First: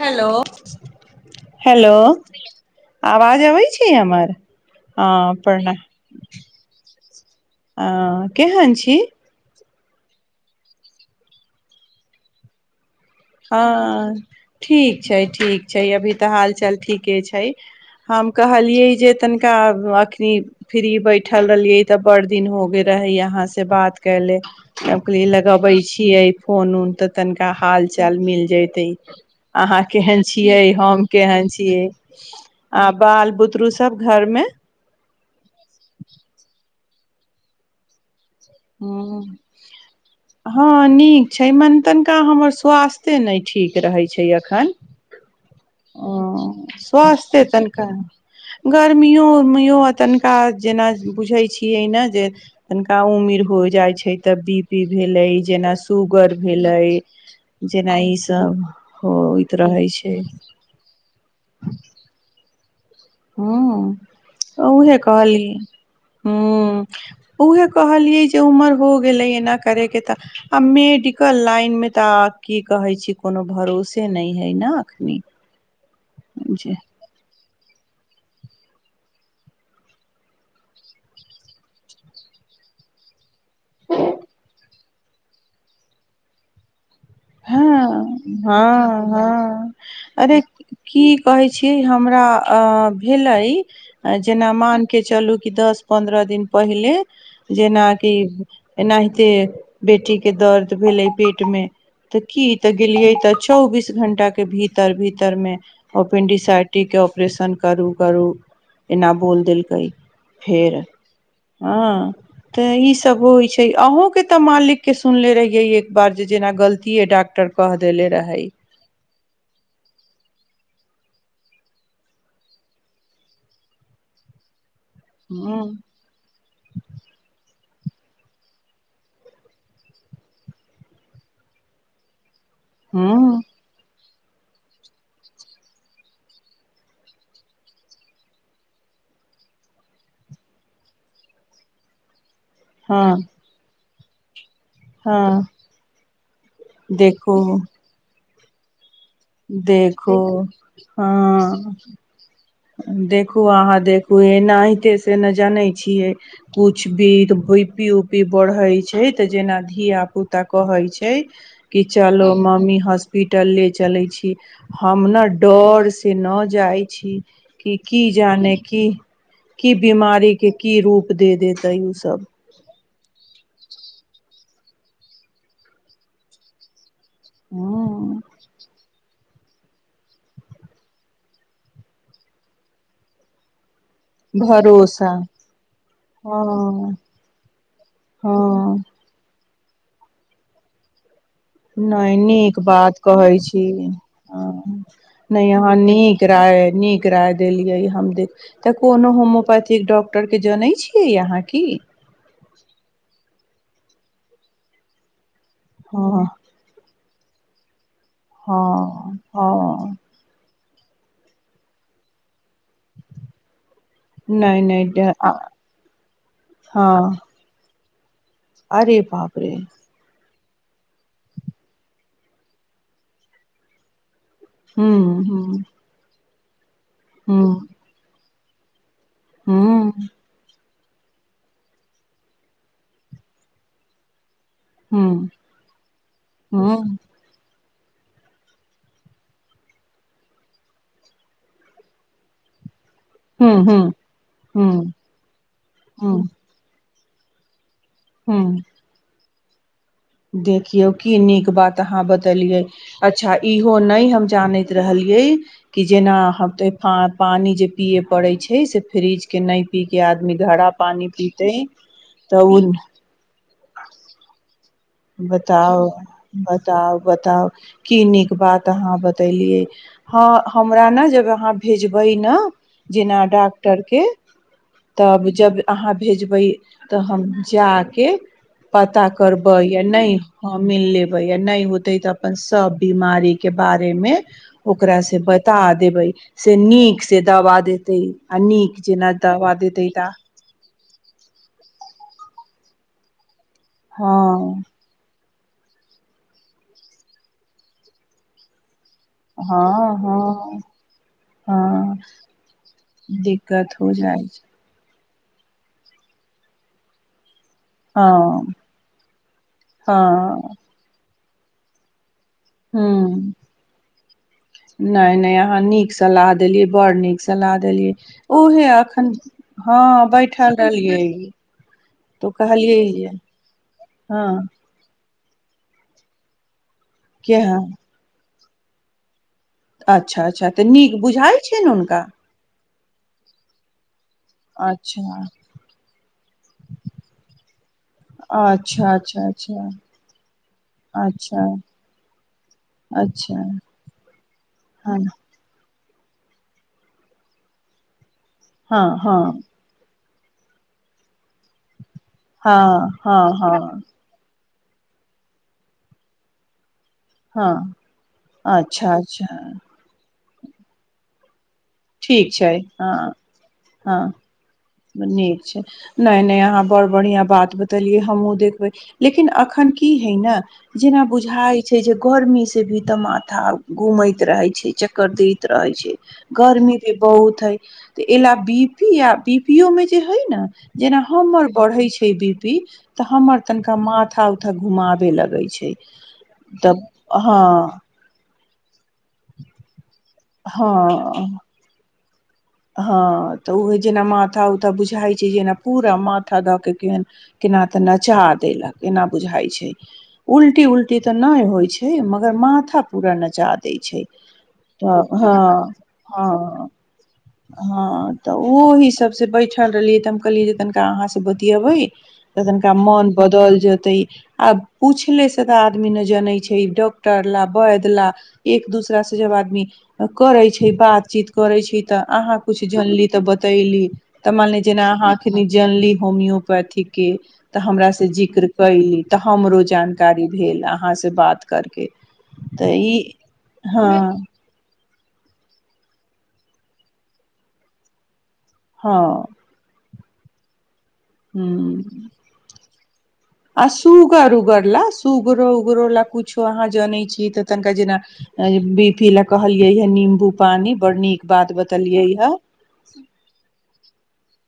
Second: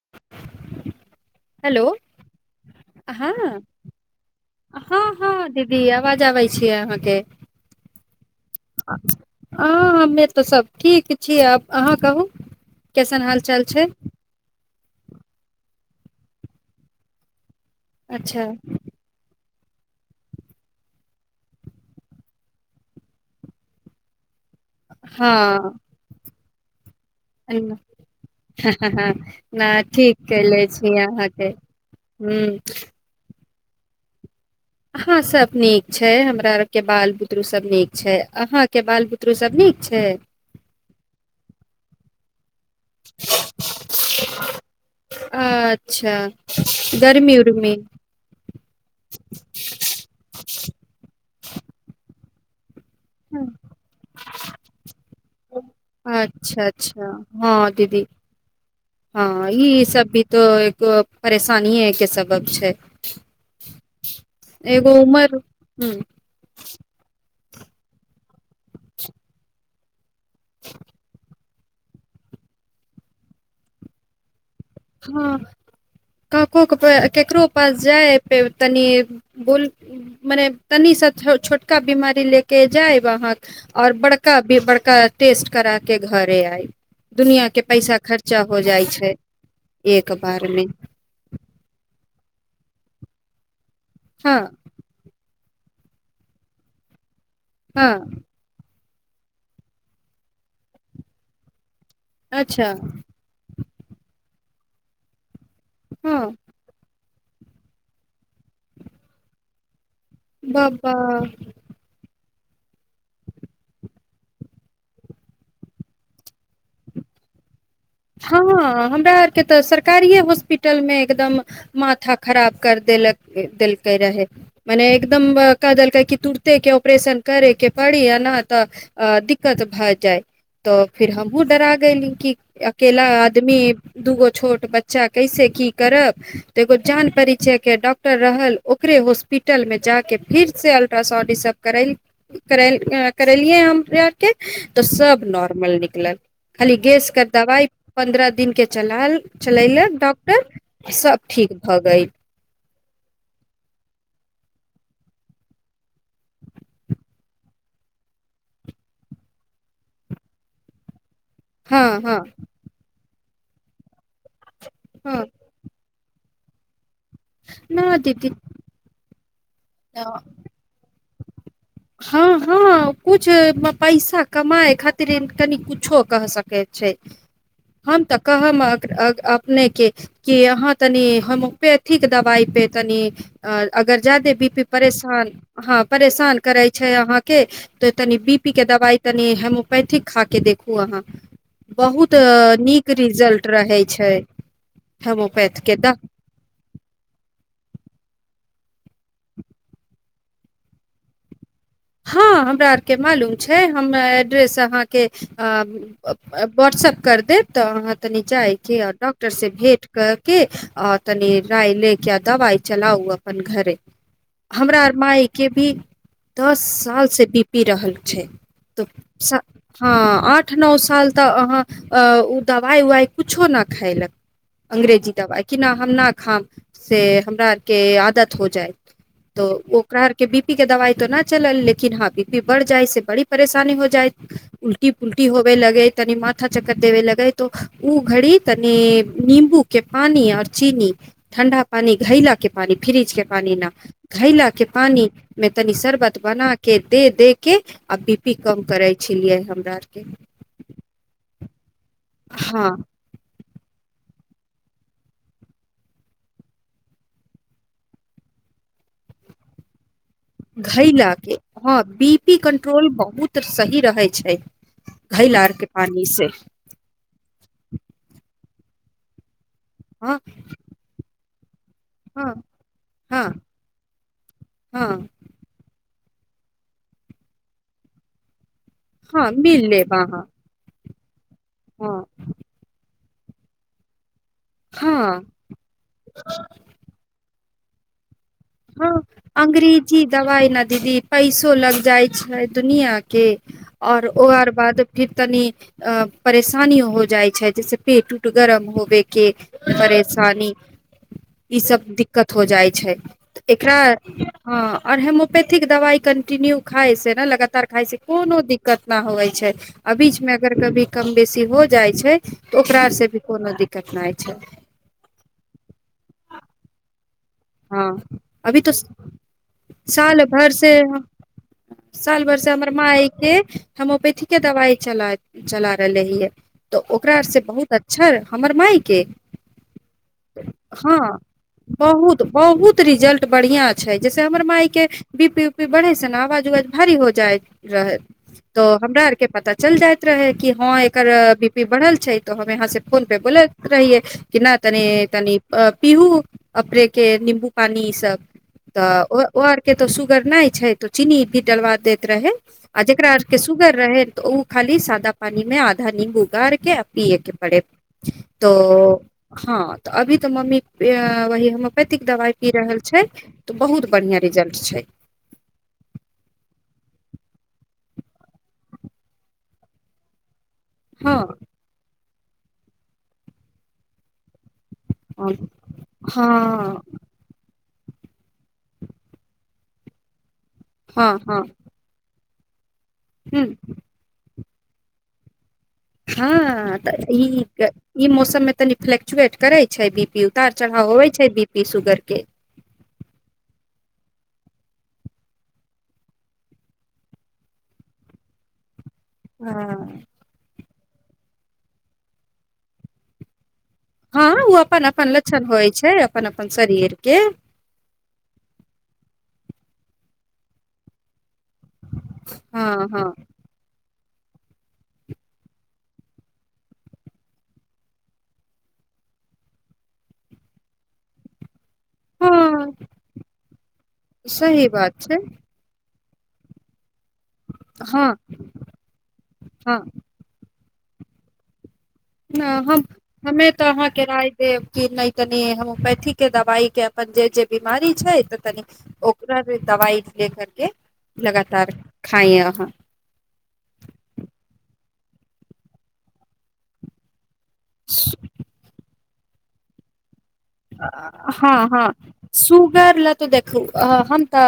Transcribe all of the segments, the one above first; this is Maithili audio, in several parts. हेलो हेलो हँ आवाज अबै छै हमर ह हँ हँ प्रण दीदी आवाज आबै छियै अहाँके ह केहन छी हँ हमे तऽ सब ठीक छी आब अहाँ कहू कैसन हाल चाल छै हँ ठीक छै ठीक छै अभी तऽ हाल चाल ठीके छै हम अच्छा कह हलियए जेतन का अखनी फ्री बैठल रहलियै तऽ बड़ दिन हो गेल रहै यहाँ से बात कले हम कहलिए लगबै हँ छियै फोन उन त तननका नहि हाल छै मिल जेतै अन्हा ठीक केहन छिय कले छी हम केहन अहाँके छिय ह हँ बाल बुतरू सब घर मे हँ सब नीक छै हमरा आर के बाल बुतरु सब नीक छै अहाँ के बाल बुतरू सब नीक छै ह हँ नीक छै मन तनिका हमर स्वास्थे नहि ठीक रहै छै एखन ह अच्छा गर्मी स्वासस्थे उर्मी तनिका गर्मियो उर्मिओ आ तनिका जेना बुझैत छियै ने जे तनिका उमिर हो जाइ छै तऽ बी पी भेलै जेना सुूगर अच्छा भेलै अच्छा हँ जेना दीदी ईसभ होइत रहै छै त परेशानी के सबक छै हहुँ एगो उहे उमर कहली हूँ हहुँ उऊहे कहलियै जे उमर हो गेलै एना करे के त आ मेडिकल लाईन में तऽ की कहे छी कोनो भरोसे न है न अखनी हँ कको जे पैर केकरो पास जाये तनी बोल मने तनीसँ छोटका बिीमारी लऽ कऽ जायब अहाँके आओर बड़का बड़का टेस्ट करा कऽ घरे आयब दुनिआँके पैसा हँ खर्चा हो जाइ हँ छै हँ एक अरे बार मे की कहै छीिय हम हमरा भेलै आ हँ जेना मान के चलू कि दश पन्द्रह दिन पहिले जेनाा की हँ एनाहिते बेटीके दर्द भेलै पेटमे तऽ की अच्छा तऽ गेलियै तऽ चौबीस घंटा के भीतर भीतर मे हँ ओपनडीस आरटी के ऑप एकप्रेशन करू करू एना बोल देलकै फेर बाबा हँ तऽ ईसभ होइत छै अहूँके तऽ मालिकके सुनले रहियै एक बार जे जेना गलती इह डॉ्टर हँ हमरा आरके तऽ सरकारिए हॉस्पिटलमे एकदम माथा खराब कर देलक देलकै रहै मने एकदम ह क देलकै क तूटते के ऑपरेशन करे के बड़ी आ नहि तऽ दिक्कत भए जाय तऽ फिर हमहुूँ डरा गली कि अकेेला ह आदमी दूगो छोट बच्चा कैसे की करब तऽ एगो जान परिचयके डॉक्टर रहल ओकरे हॉस्पिटलमे जा कऽ फेरसँ अल्ट्रासाउण्ड ईसभ करय कर हँ करलियै हम तऽ सब हँ नॉर्मल निकलल खाली गैसके देखू दबाइ पन्द्रह दिन के दलाल चलेलक देखू डॉक्टर सभ ठीक हँ भऽ गेल देखू अहाँ देखू एना हते सेना जनैत छियै कुछ भी भुपी उपी बढ़ैत छै तऽ जेना धियापुता कहैत छै कि हँ हँ चलो मम्मी हस हॉस्पिटल ले चलै छी हम हँ ने डर से न जाइ न की दीदी जाने क की बीमारी के की रूप दे ओ सब हँ हँ कुछ पैसा कमााय खातिर कनि कुछो क सकै छै ह हम तक हम अपनेके कि यहाँ तनि होम्योपैथिक दवाइ पे तनि अगर जादे बी पी भरोसा परेशान हँ परेशान करे छै हँ अहाँके त तनि बी पी के हँ दवाई तनि हेमो पैथी खा के देखू अहाँ नै बहुत नीक बात कहै रिजल्ट छी रहै छै ह नहि होम्योपैथ यहाँ के द नीक राय नीक राय देलियै हम देख तऽ कोनो होम्योपैथिक डॉक्टर के जनैत छियै अहाँ की हँ हमरा आरके मालूम छै हम एड्रेस अहाँके हँ आब वाट्सअप कर देब तऽ अहाँ तनी जाइके आर हँ डॉक्टर से भेंट हँ कर के आ तनी लराय लेके दवाई चलाऊ अपन घरे क दवइ चलाउ अपन घरे नहि हमरा नहि मायके भी दस साल हँ से बी पी रहल छै अरे बाप तऽ रे हँ आओर आठ नओ साल तक अहाँ ओ दवाइ उवाइ किछो नहि खयेलक हूँ अंग्रेजी दवा कि हूँ नहि हम न खाम से हमरा हूँ आरके आदत हो जाइ तऽ ओ हूँ ओकरारके बीपी के दवाइ तऽ नहि चलल लेकिन हभी भी बढ़ जाइ से बड़ी परेशानी हो जाइ उलटी पुलटी हूँ होबे लगे तनी माथा च्कर हूँ देबे लगे त ओ घड़ी तनी नींबू के पानी और चीनी ठण्डा पानी घैला के पानी फ्रिज के पानी हूँ न हूँ घैला के हूँ पानी मे तनी शरबत हूँ आहाँ के दे दे के आ बी पी हूँ कम करे छलियै हम रास्ट्रीक देखियौ क ननी क बात अहाँ बतेलियै हँ अच्छा इहो नहि हम जानैत रहलियै कि जेना ह पा पानी जे पिये पड़े छै से फ्रिज के नइ पी के आदमी घड़ा पानी घैला के पीते हँ बी पी तऽ ओ कंट्रोल बहुत सही रहै छै घैला आर के बताउ पानी से बताउ बताउ की नीक बात तऽ अहाँ बतेलियै हँ हमरा न जब आहाँ भेजबै न हँ जेना हँ डॉक्टर के हँ तब जब आहाँ भेजबै तऽ हम जाके पता हँ करबै मिल बैय लेब नय अहाँ हँ मिल लेब बैय नय होतै हँ तऽ अपन सब बीमार री के बारेमे ओकरा से हँ बता देबै से नीक से दबा देतै आ नीक हँ जेना दवा देतै अंग्रेजी ता दवाइ न दीदी पैसो लग जाइ छै दुनिया के आओर ओ अर हँ बाद फिर तनी अ परेशानी हो जाइ छै जैसे पेट उट गरम होवे के हँ परेशानी हँ ई सब हँ दिक्कत हो जाइ छै दिक्कत एकरा हो जाइ छै हँ और होम्योपेथिक दवाई कन्टीन्यू खाय से न लगा टार खााय छै कोनो हँ दिक्कत न होबै छै अ हँ बीच मे अगर कभी कम बेसी हो जाइ छै तऽ ह ओकरा से भी कोनो दिक्कत नहि छै नइ नइ अहाँ नीक सँ देलिय बर नीक सलाह देलियै हँ अभी उहे तऽ एखन हँ साल भर बैठल से रहलियै साल तऽ भर से हमर कहलियै यै माायके हँ होम्योपेथीके दवाइ चलाइ चला रहले हिये तऽ ओकरा के से हँ बहुत अच्छा हमर माायके अच्छा अच्छा तऽ नीक बुझाइ छैन हुनका बहुत बहुत रिजल्ट बढ़िया छै जैसे हमर मााय के अच्छा बी पी उ पी बढ़े से ने आवाज उवाज भारी हो जाय रहे तो अच्छा हमरा आर अच्छा के पता अच्छा चल जाइत रहे कि हँ एकर अच्छा बी पी बढ़ल छै तो हम यहाँ से फोन पे अच्छा बोलैत रहियै कि न तनी हँ तनी पिहू अपरेक के नीम्बू पानी ई सब हँ तऽ ओ हँ ओ आर के तऽ सु अगर नहि छै त चीनी डलबा दैत रहै आ हँ जेकरा हँ आर के सुगर हँ रहै तऽ ओ खाली सादा पानी में आधा नींब गारके पीए के हँ पड़े तो अच्छा अच्छा हँ त अभी तऽ मम्मी इए वह हम हॉमियोंपैतिक दवाई ठीक पी छै रहल हँ छै तऽ बहुत हँ बढ़िया रिजल्ट छै नीक छै नहि नहि अहाँ बड़ बढ़िियां बात बतेलियै हमहुँ देखबै लेकिन अखन की है ने जेना हँ बुझाय छै जे गर्मी से भी तऽ माथा घूमैत रहे छै चक्कर दैत हँ रहे छै गर्मी हँ भी बहुत है त एलए बी पी य बी पी मे जे हइ ने जेना हँ हमर ह बढ़ैत छै वि पी - तऽ हमर् तन क माँथ ओऽ घुमाबे लगै छै तब हँऽ हँ ई ई मौसममे तनी फ्लेक्चुएट करै छै बी उतार चढ़ाव होबे हँ छै बी पी सुगर के हँ तऽ उह जेना माथा उथा बुझाइ छै जे जेना पूरा माथा दऽ के केन केना तऽ नचा देलक केना बुझााय हँ छै उल्टी उलटी इ तऽ नहि होइ छै मगर माथा पूरा नजाद हँ ओ अपन अपन लक्षण होइ छै अपन अपन हँ शरीर के हँ तऽ ओ ह सब से बैठल रहलियै तऽ हम कहलियै जे कनिका अहाँ सुबतिबै तऽ तननका हँ मन हँ बदल जेतै आब पूछले से तऽ आदमी ने जनैत छै डॉक्टर ला वैद्य ला एक दूसरा से जब आदमी करे छै बातचीत करे छै तऽ अहाँ कुछ हँ जानली तऽ बतैली तऽ मान सही जेना बात अहाँ छै अखनी जानली होमियोपैथिक के तऽ हमरा हँ से जिक्र कली तऽ हमरो हँ जानकारी भेल कहहाँ से बात करके न तऽ हम ई हमे तऽ अहाँके हँ राय देब कि नहि तनि होम्योपैथी के दवाइ के अपन जे जे बीमारी छै तनी हँ ओकर दवाई ले कर के हू आ सुगर उगर लऽ उगरो उगरो ला कुछो अहाँ जानै छी त ना जेना बी पी लऽ कहलियै य नीम्बू हँ हँ सुगर ल तऽ देखू हम अ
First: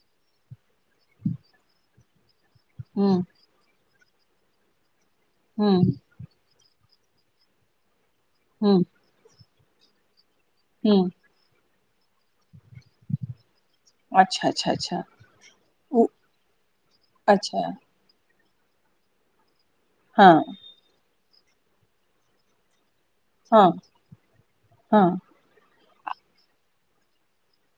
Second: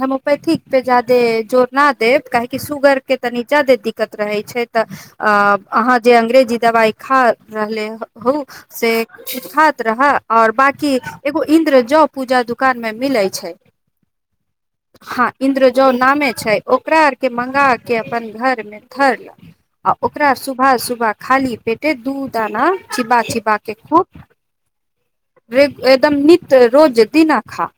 होेमोपैथी पे ज्यादे जोर ना देब काहे सुगर के ह तनि जादे दिक्क दिककत रहै छै तऽ अ ह अहाँ जे अंग्रेजी दवाइ खा रहलै ह हौ ह से [unintelligible] त्र ह आओर बकी ह एगो इन्द्र जउ पूजा दु कान मे मिलै छै अच्छा अच्छा अच्छा हँ इन्द्र जउ ओ नामे छै ओकरा आर के मंगा अच्छा के अपन घर तई मे धर ल आ हँ ओकरा सुबह सुबह खाली पेटे दू दाना चिबा चिबा हँ खूब हँ रेब एकदम नित रोज दिना खा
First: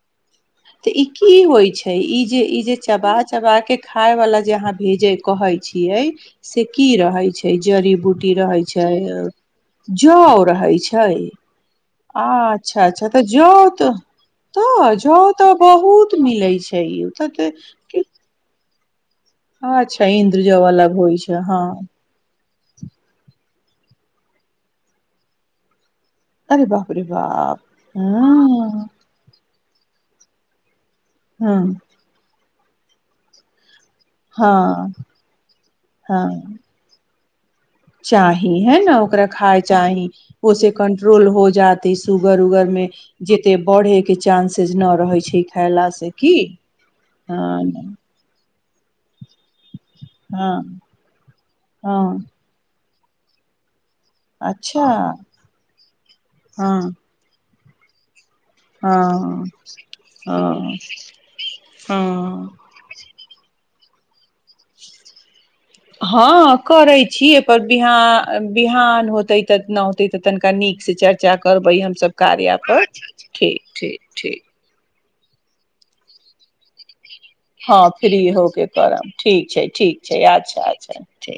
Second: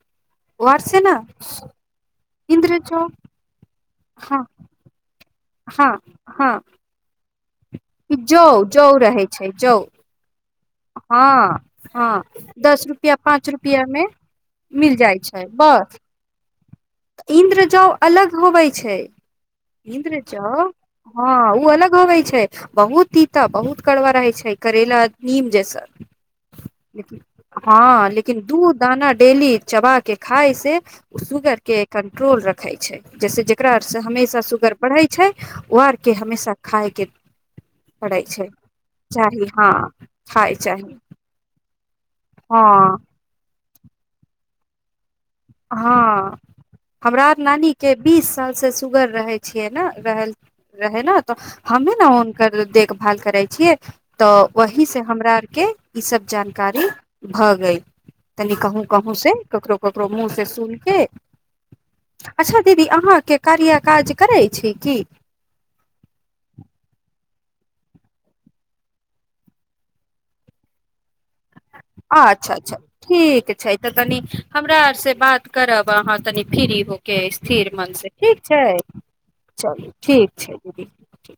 तऽ ई वारसेना की होइ छै ई जे ई जे इन्द्र जौ चबा चबा खााय वला हँ जे अहाँ भेजै कहे हँ छियै हँ से की रहै छै जड़ी ई बूटी जौ रहै जौ छै रहै छै जौ रहै छै हँ हँ अच्छा दस अच्छा रुपआ तऽ पाँच जौ रुपआ तऽ मे तऽ मिल जाइ जौ छै तऽ बस बहुत मिल लै छी इन्द्र जउ अलग होबै छै अच्छा इन्द्र इन्द्रजौ चौ अलग होइ हँ छै ओ अलग है छै बहुत तीता बहुत कड़वा रहै छै करैला नीम जैस अरे बाप रे ल बाप हँ लेकिन दू हँ दाना डेली चबा के खाइ से हँ कन्ट्रोल रखै छै जैस जकरा से हमेशा सुगर हँ बढ़े छै ओ आर के हँ हमेशा खााय के पड़ै छै चाही है न ओकरा चाही खााय हँ चाही खाय ओे चाही कंट्रोल हो जाता सुगर उगरमे हँ ज ओते बढ़े के चानंसेज न रहै छै खयला से की हँ हमरा नानी के हँ बीस साल से सुगर रहै रह हँ रह ने त हमी ने हँ उनक देख देखभाल करै छियै तऽ अच्छा वही से हमरा आर के ई सब जानकारी हँ भ गई तनि कहूँ कहूं से हँ ककरो ककरो मुँह हँ हँ दीी अ काज करै छी की हँ करैत छी एहिपर बिहान बिहान होतै तऽ नहि होतै तऽ तनिका नीकसँ चर्चा करबै हमसभ अच्छा कार्या अच्छा पर ठीक छै तऽ ठीक तनी ठीक हमरा आर बात करब अहाँ तनि फ्री हो हँ फ्री हो के करब ठीक छै ठीक छै अच्छा अच्छा ठ